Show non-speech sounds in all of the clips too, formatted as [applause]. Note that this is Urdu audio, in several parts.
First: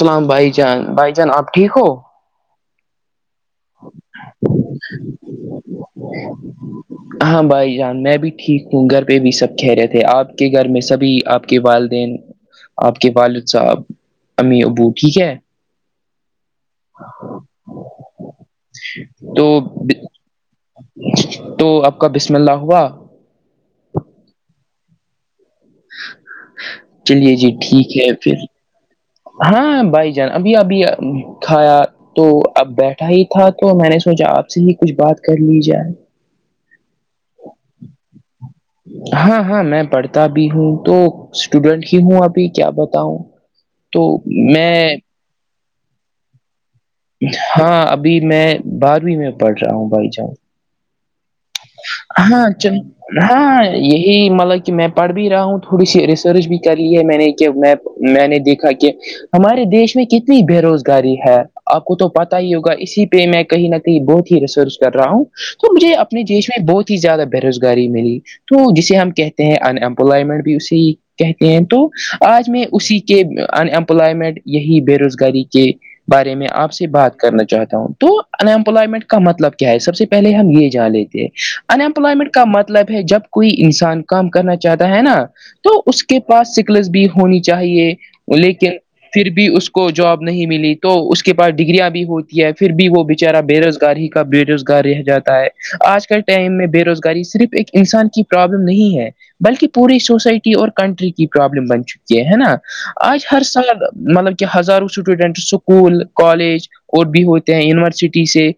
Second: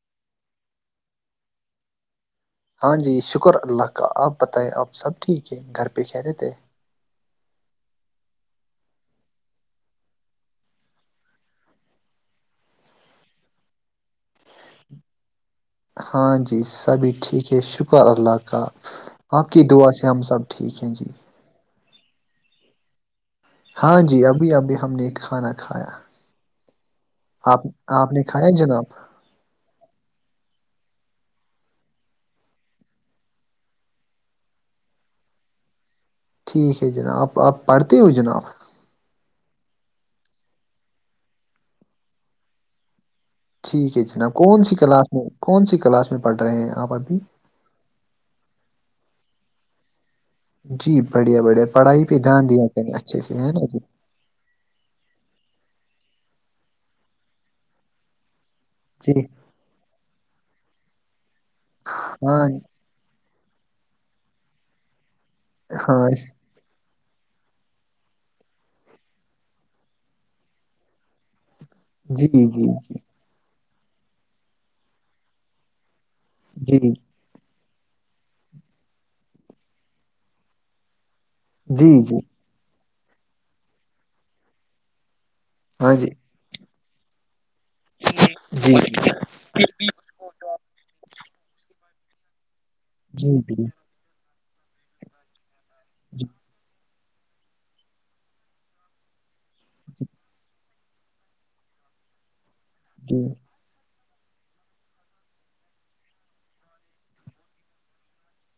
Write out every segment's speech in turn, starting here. سلام بھائی چان بھائی چان آپ ٹھیک ہو ہاں جی شکر اللہ کا آپ بتائیں آپ سب ٹھیک ہے گھر پہ کہہ رہے تھے ہاں بھائی جان میں بھی ٹھیک ہوں گھر پہ بھی سب کہہ رہے تھے آپ کے گھر میں سبھی آپ آ کے والدین آپ کے والد صاحب امی ابو ٹھیک ہے ہاں جی سبھی ٹھیک ہے شکر اللہ کا آپ تو کی دعا سے ہم سب ٹھیک ہیں جی تو کا بسم اللہ ہوا ہاں جی ابھی ابھی ہم نے ایک کھانا کھایا چلیے جی آپ ٹھیک ہے آپ نے پھر کھایا جناب ہاں بھائی جان ابھی ابھی کھیا تو اب بیٹھا ہی تھا تو میں نے سوچا آپ سے ہی کچھ بات کر لی جائے ٹھیک ہے جنابپ آپ پڑھتے ہو جناب ہاں ہاں میں پڑھتا بھی ہوں تو اسٹوڈینٹ ہی ہوں ابھی کیا بتاؤں ٹھیک ہے جناب کون سی کلاس میں کون سی کلاس میں پڑھ رہے ہیں آپ ابھی ہاں ابھی میں بارہویں میں پڑھ رہا ہوں بھائی جان جی بڑھیا بڑھیا پڑھائی پہ دھیان ہاں دیا چل کہیں اچھے سے ہے نا ہاں ج یہی مطلب کہ میں پڑھ بھی رہا ہوں تھوڑی سی ریسرچ بھی کر لی ہے میں نے کہ میں میں نے دیکھا کہ کہ جی ہمارے دیش میں کتنی بے روزگاری ہے آپ کو تو ہاں پتا ہی ہوگا اسی میں کہیں نہ کہیں بہت ہی ریسرچ کر رہا ہوں تو مجھے ہاں اپ اس میں بہت ہی زیادہ بےروزگاری ملی تو جسے ہم کہتے ہیں ان امپلائمنٹ بھی اسے کہتے ہیں تو جی جی آج میں جی اسی کے ان امپلائمنٹ یہی بے روزگاری کے بارے میں آپ جی سے بات کرنا چاہتا ہوں تو ان امپلائمنٹ کا مطلب کیا ہے سب سے پہے ہم یہ جانے تھ جی جی انمپلائمنٹ کا مطلب ہے جب کوئی انسان کام کرنا چاہتا ہے نا تو ہاں اس جی کے پاس سکلس بھی ہونی چاہیے جی لیکن پھر بھی اس کو کو جاب نہیں ملی تو اس کے پاس ڈگریاں بھی ہوتی ہے پھر بھی وہ جی بےچارا بے جی روزگار ہی بے روزگار رہ جاتا ہے آج کےل ٹائم میں بے روزگاری صرف ایک انسان کی پرابلم نہیں ہے بلکہ پوری سوسائٹی اور کنٹری کی پرابلم بن چکی کہ ہے نا جی آج ہر سال مطلب کہ ہزاروں اسٹوڈنٹ سکول کالج اور بھی ہوتے ہیں یونیورسٹی سے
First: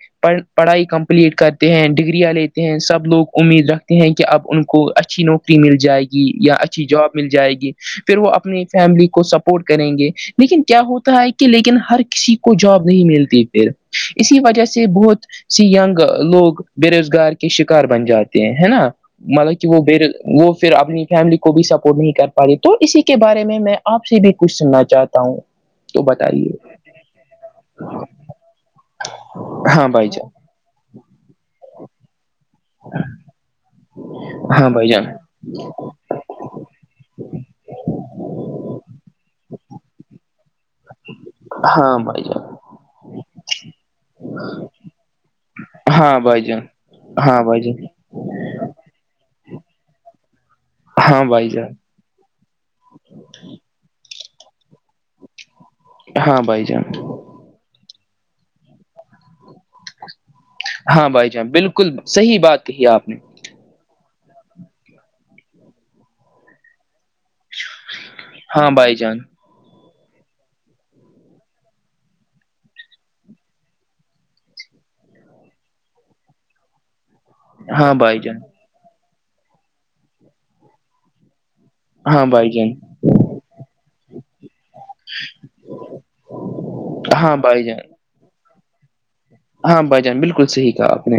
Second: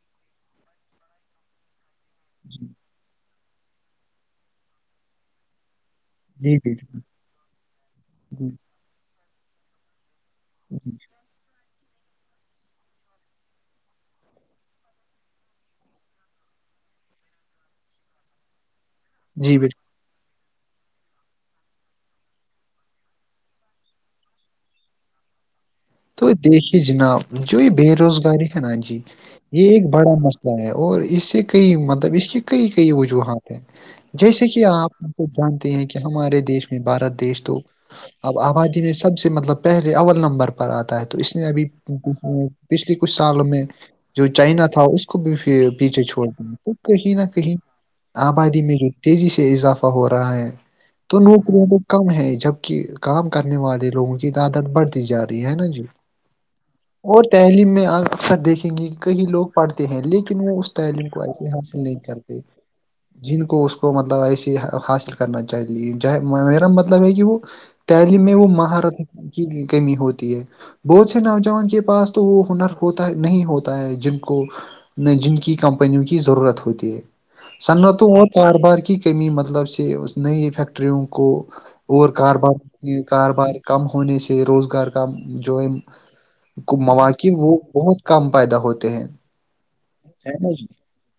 پڑھائی کمپلیٹ کرتے ہیں ڈگری والے ہیں سب لوگ امید رکھتے ہیں کہ اب ان کو اچھی نوکری مل جائے گی یا جی اچھی بالکل جاب مل جائے گی پھر وہ جی اپنی فیملی کو سپورٹ کریں گے لیکن کیا ہوتا ہے کہ لیکن ہر کسی کو جاب نہیں ملتی پھر اسی وجہ سے بہت سی گ لوگ بے روزگار کے شکار بن جاتے ہیں ہے نا جی مطلب کہ وہ بالکل ب وہ پھر اپنی فیملی کو بھی سپورٹ نہیں کر پا رہی تو اسی کے بارے میں میں آپ سے بھی کچھ سننا چاہتا ہوں تو دیکھیے جناب جو یہ بے روزگاری ہے نا جی یہ ایک ہاں بھائی بڑا جان مسئلہ اور اس سے کئی مطلب اس کی کئی کئی وجوہات ہیں جیسے کہ ہاں بھائی آپ جان ہم کو جانتے ہیں کیا ہمارے دیش میں بھارت دیش تو اب آبادی میں سب سے مطلب پہلے اول نمبر پر پر آتا ہے تو اس نے ابھی ہاں بھائی جان پچھلے کچھ سال میں جو چائنا تھا اس کو بھی پیچھے ہاں چھوڑ بھائی د جان تو کہیں نہ ہاں کہیں بھائی جان آبادی میں جو تیزی سے اضافہ ہو رہا ہے تو ہاں بھائی نوکریاں جان تو کم ہے جب کہ کام کرنے والے لوگوں کی تعدت بڑھتی جا رہی ہے نا جی ہاں بھائی جان وہ تعلیم میں اکثر دیکھیں گے کئی لوگ پڑھتے ہیں لیکن وہ اس ہاں تعلیم کو بھائی ایسے جان حاصل بالکل نہیں صحیح کرتے بات کہی آپ نے جن کو اس کو مطلب ایسے حاصل کرنا چاہیتی میرا مطلب ہے کہ وہ تعلیم میں وہ ہاں بھائی مہارت جان کی کمی ہوتی ہے بہت سے نوجوان کے پاس تو وہ ہنر ہوتا ہے نہیں ہوتا ہے جن کو نہیں جن کی کمپنیوں کی ضرورت ہوتی ہے ہاں صنعتوں بھائی اور جان کاروبار کی کمی مطلب سے اس نئی فیکٹریوں کو اور ہاں بھائی جان کاربار کاروبار کم ہونے سے روزگار جو ہے ہاں مواقعب وہ بھائی جان بہت کم پیدا ہوتے ہیں ہاں بھائی جان ہے بالکل نا جی صحیح کہا آپ نے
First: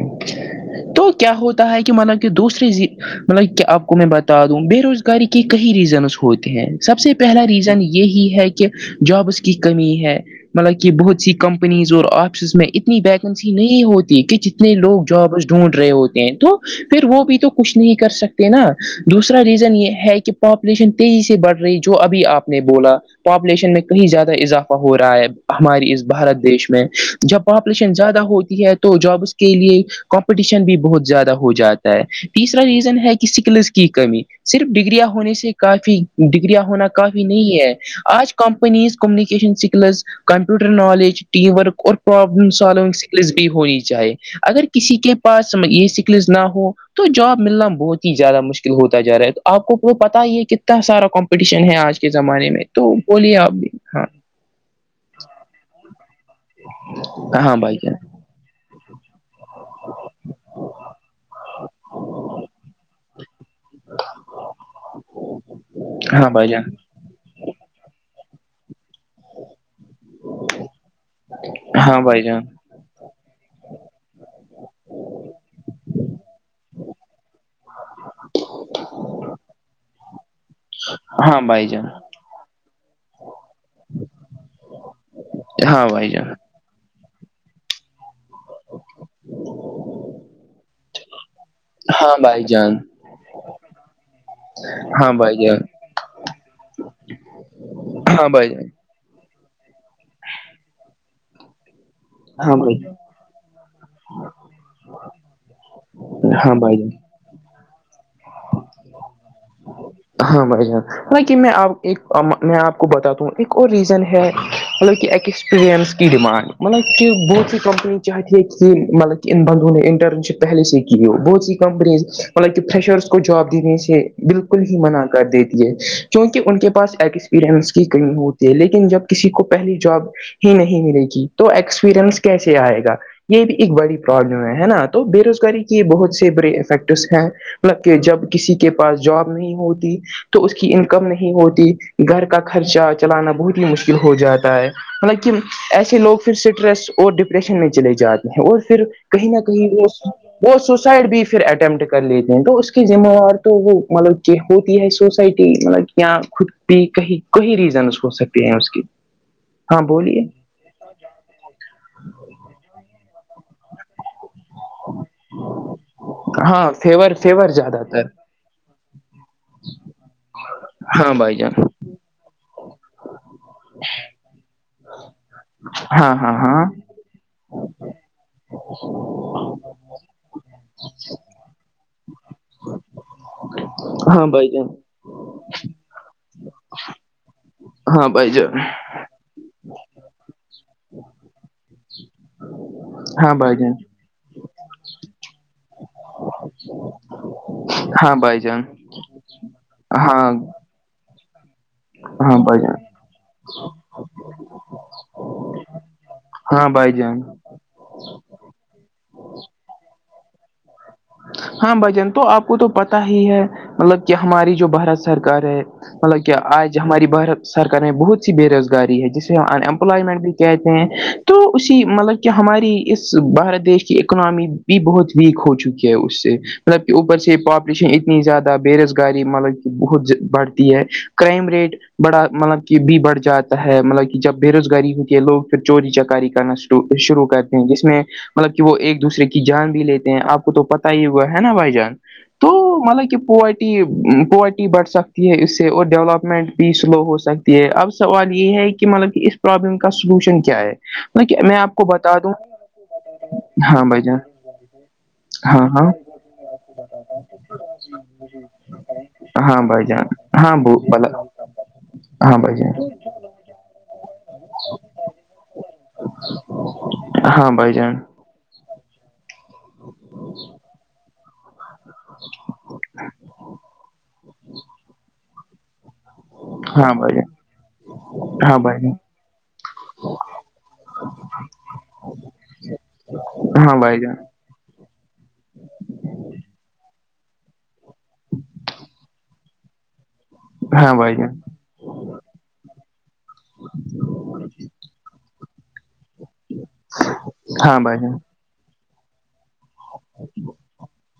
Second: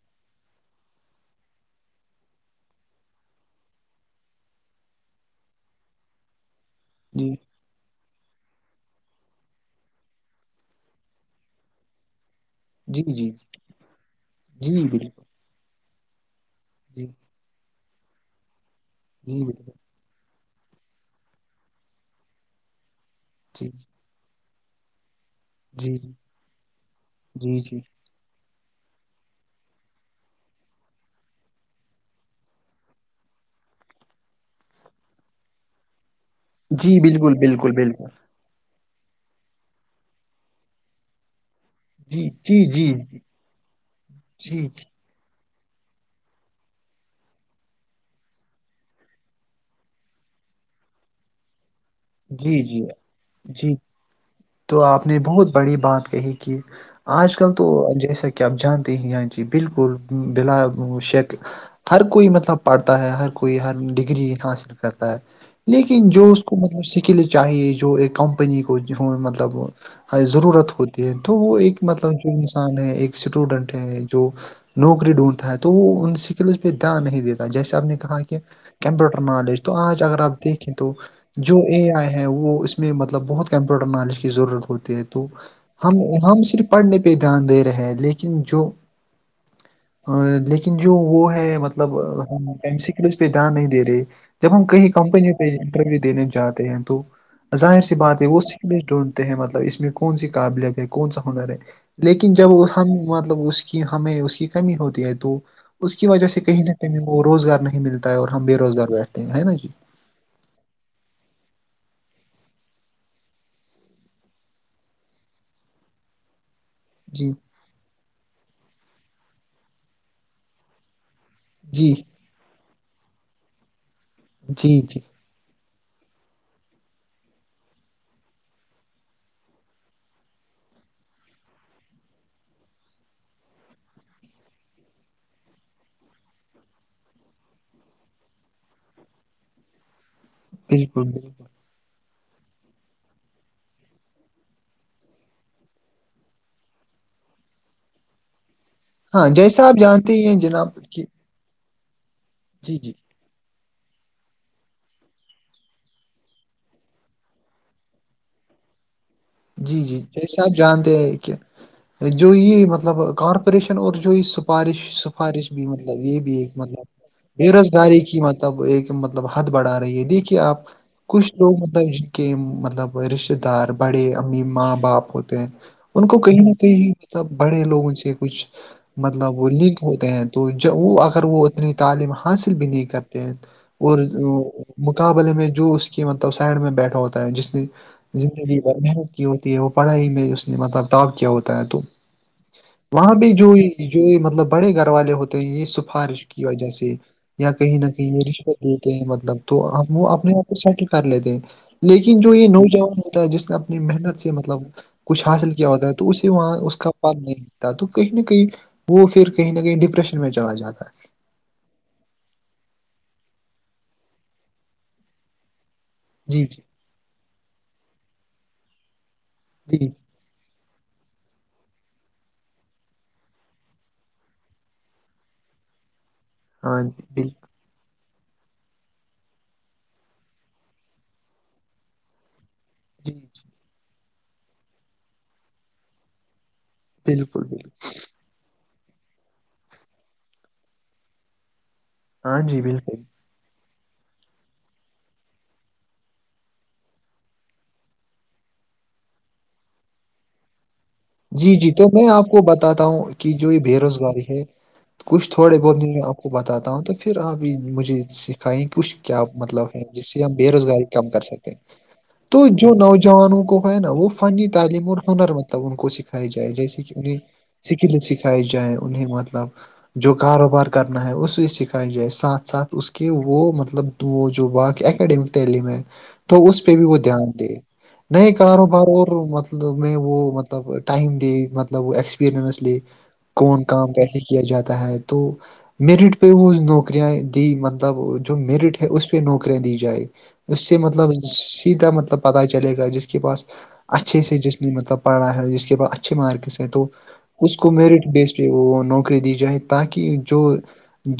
تو کیا ہوتا ہے کہ مطلب کہ دوسرری مطلب آپ کو میں بتا دوں بے روزار کے کئی ریزنس ہوتے ہیں سب سے جی پہلا ریزن یہی ہے کہ جابس کی کمی ہے مطلب کہ بہت سی کمپنیز اور آفسز میں اس جی جی ویکنسی نہیں ہوتی کہ جتنے جی لوگ بالکل جابس ڈھونڈ رہے ہوتے ہیں تو پھر جی وہ بھی تو کچھ نہیں کر سکتے نا دوسرا جی بالکل ریزن یہ ہے کہ پاپولیشن تیزی سے بڑھ رہی جو ابھی آپ نے بولا جی پاپولیشن میں کہیں زیادہ اضافہ ہو رہا ہے ہماری جی اس بھارت دیش میں جب جی جی پاپولیشن زیادہ ہوتی ہے تو جابس کے لیے کمپٹیشن بھی بہت زیادہ ہو جاتا ہے تیسرا ریزن ہے کہ سکلس کی کمی صرف ڈگریاں ہونے سے کافی ڈگریاں ہونا جی کافی بالکل نہیں ہے بالکل بالکل آج companies communication skills computer knowledge team work اور جی پرابلم جی جی سالونگ سکلس بھی ہونی چاہیے جی اگر کسی کے پاس یہ سکلز نہ ہو تو جاب ملنا بہت ہی زیادہ مشکل ہوتا جا رہا ہے تو آپ کو پتا ہی ہے کتنا سارا کمپٹیشن ہے آج کے زمانے جی میں جی تو بولیے آپ بھی جی ہاں تو آپ نے بہت بڑی بات کہی کہ آج کل ہاں تو بھائی جان جیسا کہ آپ جانتے ہی ج جی بالکل بلاا شک ہر کوئی مطلب پڑھتا ہے ہر کوئی ہر ڈگری حاصل کرتا ہے لیکن جو ہاں اس بھائی کو م جان سکل چاہیے جو ایک کمپنی کو مطلب ضرورت ہوتی تو وہ ایک ہاں مطلب بھائی جو جان انسان ہے ایک اسٹوڈنٹ ہے جو نوکری ڈھونڈتا ہے تو وہ ان اسکلز پہ دھیان نہیں دیتا جیسے آپ نے کہا کہ کمپیوٹر نالج تو آج اگر آپ دیکھیں تو ہاں بھائی جان ہیں وہ اس میں مطلب بہت کمپیوٹر نالج کی ضرورت ہوتی ہے تو ہاں ہم بھائی جان ہم صرف پڑھنے پہ دھیان دے رہے لیکن جو لیکن جو وہ ہے مطلب ہاں بھائی ہم جان سکلس پہ دھیان نہیں دے رہے جب ہم کہیں ہاں کمپنیوں بھائی پہ جان انٹرویو دینے جاتے ہیں تو ظاہر سی بات ہے ہاں وہ بھائی سک جان ڈون ہیں مطلب اس میں کون سی قابلت ہے کون سا ہنر ہے لیکن جب ہاں بھائی ہم مطلب اس کی ہمیں اس کی کمی ہوتی ہے تو اس کی وجہ سے ہاں کہیں نہ بھائی جان کہیں وہ روزگار نہیں ملتا ہے اور ہم بے روزگار بیٹھتے ہیں ہے نا جی ہاں بھ جان ہ کہ میں ایک میں آپ کو بتاتا ہوں ایک اور ریزن ہے مطلب کہ کی ڈیمانڈ مطلب کہ جی بہت سی کمپنی چاہتی ہے کہ مطلب کہ ان بندوں نے انٹرنشپ پہلے سے کی وہ بہ جی کمپنیز مطلب کہ فریشرس کو جاب دینے سے بالکل ہی جی جی منع کر دیتی کیونکہ ان کے پاس ایکسپیرئنس کی کئی ہوتی ہے لیکن جب کسی کو پہلی جاب ہی نہیں ملے گی تو ایکسپیرئنس کیسے آئے گا یہ بھی ایک بڑی پرابلم ہے نا تو بے روزگاری کے بہت سے بڑے افیکٹس ہیں مطلب کہ جب کسی کے پاس جاب نہیں ہوتی تو اس کی بالکل انکم نہیں بالکل ہوتی گھر کا خرچہ چلانا بہت ہی مشکل ہو جاتا ہے مطلب کہ ایسے لوگ پھر اسٹریس اور ڈپریشن میں چلے جاتے ہیں اور پھر ہاں کہیں نہ جیسا کہیں آپ وہ جانتے ہی ہیں وہ جناب کہ سوسائڈ بھی پھر اٹیمپٹ کر لیتے ہیں تو اس جی کی جی ذمہ وار تو وہ مطلب کہ ہوتی ہے سوسائٹی مطلب یا خود بھی کہیں کوی ریزنس ہو سکتے ہیں اس کی [inaudible] جی جی بولیے جیسا آپ جانتے ہیں کہ جو یہ مطلب کارپوریشن اور جو یہ س سفارش سفارش بھی مطلب یہ بھی ایک ہاں مطلب فیور بے فیور زیادہ روزگاری تر کی مطلب ایک مطلب حد بڑھا رہی ہے دیکھیے آپ ہاں کچھ بھائی ل جان مطلب کے مطلب رشتے دار بڑے امی ماں باپ ہوتے ہیں ان ہاں کو ہاں کہیں نہ ہاں کہیں سب بڑے لوگوں سے کچھ مطلب وہ لنک ہوتے ہیں تو وہ اگر وہ اتنی تعلیم حاصل بھی نہیں کرتے ہیں اور ہاں بھائی جان مقابلے میں جو اس کے مطلب سائڈ میں بیٹھا ہوتا ہے جس نے ہاں بھائی جان زندگی ب محنت کی ہوتی ہے وہ پڑھائی میں اس نے مطلب ٹاپ کیا ہوتا ہے تو وہاں ہاں بھیہ جو بھائی جان جو مطلب بڑے گھر والے ہوتے ہیں یہ سفارش کی وجہ سے یا کہیں نہ کہیں ہاں یہ بھائی رشوت جان دیتے ہیں مطلب تو ہم وہ ہاں اپنے آپ کو سیٹ کر لیتے ہیں لیکن جو ہاں یہ بھائی جان نوجوان ہوتا ہے جس نے اپنی محنت سے مطلب کچھ حاصل کیا ہوتا ہے تو اسے وہاں ہاں اس بھائی کا جان پن نہیں تو کہیں نہ کہیں وہ پھر کہیں نہ کہیں ڈپریشن میں چلا جاتا ہے ہاں بھجن تو آپ کو تو پتا ہی ہے مطلب کہ ہماری جو بھارت سرکار ہے مطلب کہ جی جی آج ہماری بھارت سرکار نے بہت سی بے روزگاری ہے جسے ہم ان جی امپلائمنٹ بھی کہتے ہیں تو اسی مطلب کہ ہماری اس بھارت دیش کی اکنامی بھی بہت ویک ہو چکی ہے اس سے ہاں مطلب کہ جی اوپر سے بالکل پاپ لیشن اتنی زیادہ بے روزگاری مطلب کہ بہت بڑھتی ہے کرائم ریٹ بڑا مطلب کہ بھی جی بڑھ جی جاتا ہے مطلب کہ جب بے روزگاری ہو کے لوگ پھر چوری چکاری کرنا شوع شروع بالکل کرتے ہیں بالکل جس میں مطلب کہ وہ ایک دوسرے کی جان بھی لیتے ہیں آپ پ تو پتہ ہی ہوا ہے نا بھائی جان ہاں تو جی بالکل مطلب کہ پو پاورٹی بڑھ سکتی ہے اس سے اور ڈیولپمنٹ بھی سلو ہو سکتی ہے اب سوال یہ ہے کہ کہ مطلب کہ اس پرابلم کا سولوشن کیا ہے مطلب کہ جی جی آپ کو تو میں بتا آپ دوں کو بتاتا ہوں کہ جو یہ بے ہاں بھائی جان روزگاری ہے کچھ تھوڑے ہاں بہت ہاں مجے میں آپ کو بتاتا ہوں تو پھر آپ یہ مجھے سکھائیں کچھ کیا ہاں مطلب ہے بھائی جس جان سے ہم بے ہاں ب روزگاری کم بلا کر سکتے ہیں ہاں تو بھائی جو جان نوجوانوں کو ہے نا وہ فنی تعلیم اور ہنر مطلب کو سکھائی جائے جیسے کہ انہیں ہاں بھائی جان سکل سکھائی جائےیں انہیں مطلب جو کاروبار کرنا ہے اس اس کا کہ جائے ساتھ ساتھ اس کے وہ مطلب وہ جو باقی اکیڈیمک تعلیم ہے تو اس پہ بھی ہاں وہ بھائی جان دھیان دے نئے ہاں بھائی کاروبار جان اور مطلب میں وہ مب مطلب ٹائم دے مطلب وہ ایکسپییرئنس لیے کون ہاں کام بھائی جان کیسے کیا جاتا ہے تو میرٹ پہ وہ نوکریاں دی مطلب جو میرٹ ہے اس پہ نوکری دی جائے اس سے ہاں مطلب بھائی جان تا مطلب پتا چلے گا جس کے پاس اچھے سے جس نے مطلب پڑا ہے جس کے پاس اچھا اچھے مارکس ہے تو اس کو ہاں بھائی میرٹ جان بیس پ وہ نوکری دی جائے تاکہ جو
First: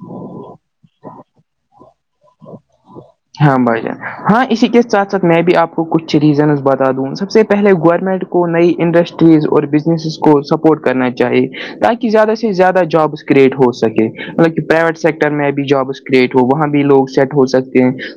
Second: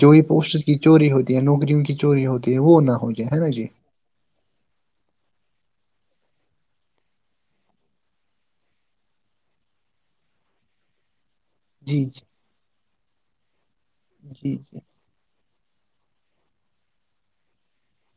جو یہ پوسٹ کی چوری ہوتی ہے نوکریوں کی چوری ہوتی ہے وہ نہ ہو جائے ہے نا ہاں جی بھائی جان ہاں اسی کے ساتھ ساتھ میں بھی آپ کو کچھ ریزنس بتا دوں سب سے پہلے گورنمنٹ کو کو نئی انڈسٹریز اور بزنسز کو سپورٹ کرنا چاہیے چاہیے جی تاکہ زیادہ سے زیادہ جابس کریٹ ہو سکے مطلب جی کہ جی پرائیویٹ سیکٹر میں بھی جابس کریئٹ ہو وہاں بھی لوگ سیٹ ہو سکتے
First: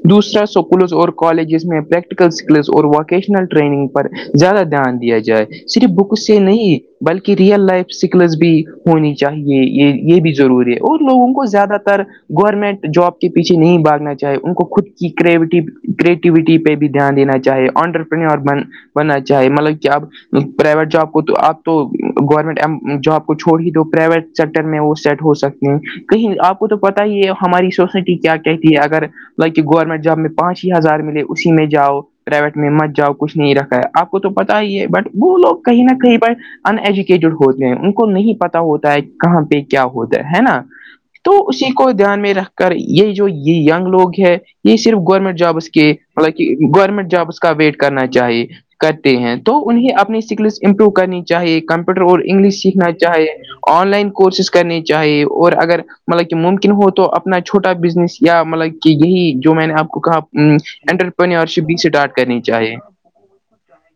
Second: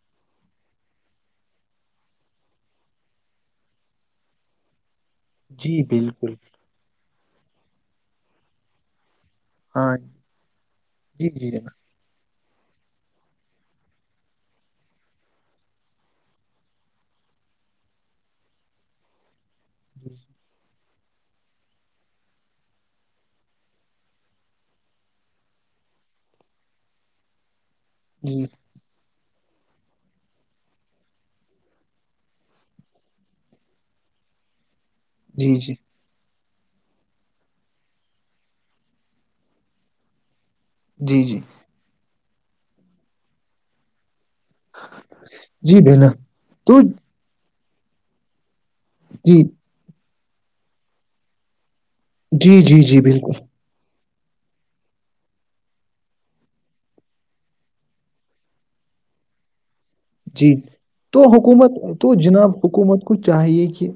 دوسرا اسکولز اور کالجز میں پریکٹیکل اسکلز اور ووکیشنل ٹریننگ پر زیادہ دھیان دیا جائے جی صرف بک بالکل سے نہیں بلکہ ریئل لائف سکلس بھی ہونی چاہیے ہاں یہ یہ بھی ضروری ہے اور جی لوگوں کو جی زیادہ جناب تر گورنمنٹ جاب کے پیچھے نہیں باگنا چ چاہے ان کو خود کی کرٹی کریٹوٹی پہ بھی دھیان دین چاہے آنڈرپنیور بن ہونا چاہیے مطلب کہ اب پرائیویٹ جاب کو تو آپ تو گورنمنٹ جاب کو چھوڑ ہی دو پرائیویٹ سیکٹر میں وہ سیٹ ہو سکتے ہیں کہیں آپ کو تو پتاہ ہی ہے ہماری سوسائٹی کیا جی کہتی ہے اگر لائک کہ گورنمنٹ جاب میں پانچ ہی ہزار ملے اسی میں جاؤ پرائیویٹ میں مت جاؤ کچھ نہیں رکھا ہے آپ کو تو پتا ہی ہے بٹ وہ جی لوگ کہیں نہ کہیں پر ان ایجوکیٹڈ ہوتے ہیں ان کو نہیں پتا ہوتا ہے کہاں پہ کیا ہوتا ہے ہے نا جی تو جی اسی کو دھیان میں رکھ کر یہ جو یہ گ لوگ ہے یہ صرف گورنمنٹ جابس جی کے بنا مطلب کہ تو گورنمنٹ جابس کا ویٹ کرنا چاہی کرتے جی ہیں تو انہیں اپنی اسکل امپروو کرنی چاہیے کمپیوٹر اور انگلش جی جی سیکھنا جی چاہیے بالکل آن لائن کورسز کرنی چاہیے اور اگر مطلب کہ ممکن ہو تو اپنا چھوٹا بزنس یا مطلب کہ یہی جو میں نے آپ کو کہا جی تو انٹرپرینور شپ حکومت بھی تو اسٹارٹ کرنی جناب چاہیے حکومت کو چاہیے کہ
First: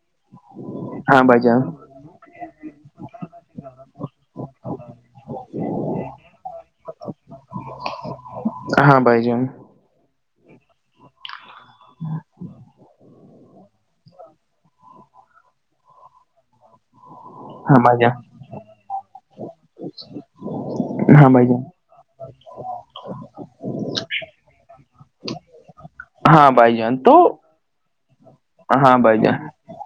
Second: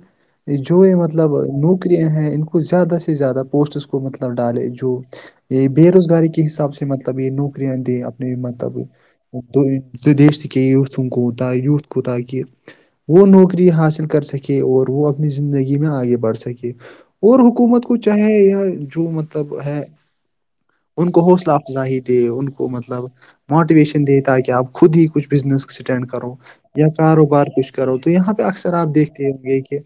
جو یہ ہاں مطلب بھائی جان نوکریاں ہیں ان کو زیادہ سے زیادہ پوسٹس کو مطلب ڈالے جو یہ بے روزگاری کے حساب سے مطلب یہ نوکریاں دے اپنی مطلب ہاں بھائی جان دیش ت کے یوتھ کوتاا وت کووتاا کہ وہ نوکری حاصل کر سکے اور وہ اپنی زندگی میں آگے بڑھ سکے اور ہاں حکومت کو بھائی جان چاہے یا جو مطلب ہے ان کو ہاں بھائی حوصلہ جان افزائی دے ان کو مطلب موٹیویشن دے تاکہ آپ خود ہی کچھ بزنس کرو ہاں بھائی یا جان تو کاروبار کچھ کرو تو یہاں پہ اکثر آپ ہاں بھائی دیکھتے ہو گ جان یہ کہ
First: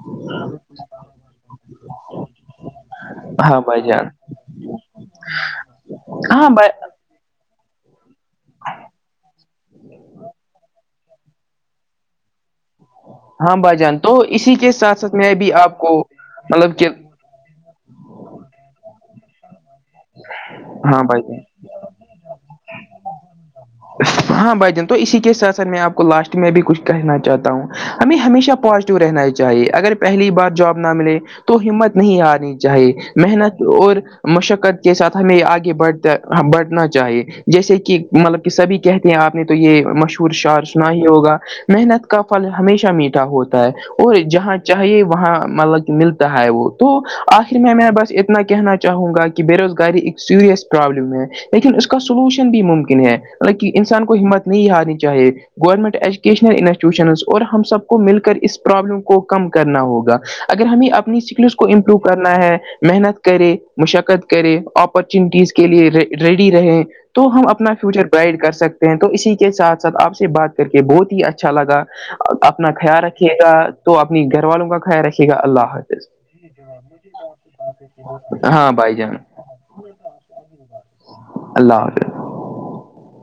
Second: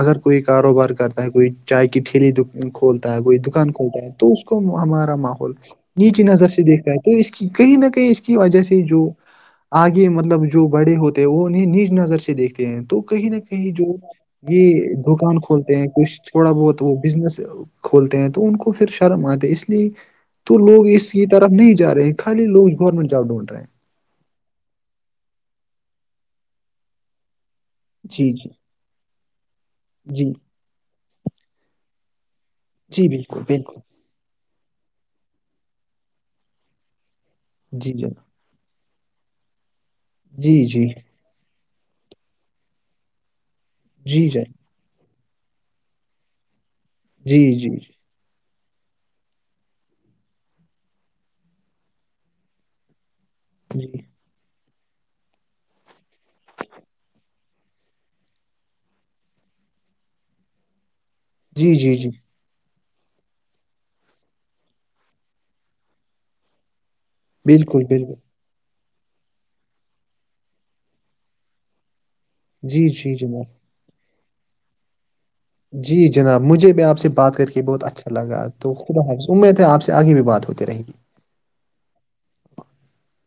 اگر کوئی کاروبار کرتا ہے کوئی چائے کی ٹھیلی کھولتا ہے کوئی ہاں دکان بھائی کھولتا جان ہے تو اس کو ہمارا ماحول نیچی نظر ہاں سے بھائی دیکھتا ہے تو اس کی کہیں نہ کہیں اس کی وجہ سے جو مطلب جو بڑے ہوتے ہیں وہ انہیں نیچ نظر سے دیکھے تو کہیں نہ ہاں کہیں بھائی جو جان تو اسی کے یہ ساتھ ساتھ میں دکان بھی کھولتے آپ ہیں کو کچھ تھوڑا مطلب بہت کہ وہ بزنس کھولتے ہیں تو ان کو پھر شرم آتے اس لیے تو لوگ ہاں بھائی اسی جان طرف نہیں جا رہے خالی لو گورنمٹ جاب ڈھونڈ رہ ہیں ہاں بھ جان تو اسی کے سھ ساتھ میں آپ کو لاسٹ میں بھی کچھ کہنا چاہتا ہوں ہمیں جی جی ہمیشہ پازیٹیو رہنا ہی چاہیے اگر جی پہلی بار جاب نہ ملے تو ہمت نہیں آنی چاہیے جی بالکل محنت بالکل اور مشقت کے ساتھ ہمیں آگے بڑھتا بڑھنا چاہیے جیسے جی کہ جناب مطلب کہ سبھی کہتے ہیں آپ نے تو یہ مشہور جی شعر جی سنا ہی ہوگا محنت کا پھل ہمیشہ میٹھا ہوتا ہے اور جی ج جہاں چاہیے وہاں مطلب کہ ملتا ہے وہ تو جی آخر جی میں میں بس اتنا کہنا چاہوں گا کہ بے روزگاری ایک سیریس پرابلم ہے لیکن اس کا سولوشن بھی ممکن ہے مطلب جی انسان کو ہمت نہیں ہارنی چاہے گورنمنٹ ایجوکیشنل انسٹیٹیوشن اور ہم سب کو مل کر اس پرابلم کو کم کرنا ہوگا اگر ہمیں اپنی سکلس کو جی جی امپرو جی کرنا ہے محنت کرے مشقت کرے اپرچونیٹیز کے لیے ریڈی رہیں تو ہم اپنا بالکل فیوچر بالکل برائٹ کر سکتے ہیں تو اسی کے ساتھ ساتھ آپ سے بات کر کے بہت ہی اچھا لگا اپنا جی خیال جی رکھیے جناب گا تو اپنی گھر والوں کا خیال رکھے گا اللہ جی حافظ جناب مجھے بھی آپ سے بات کر کے بہت اچھا لگا ہاں تو بھائی خدا جان حاظ امید ہے آپ سے آگے بھی بات ہوتی رہے گی اللہ حافظ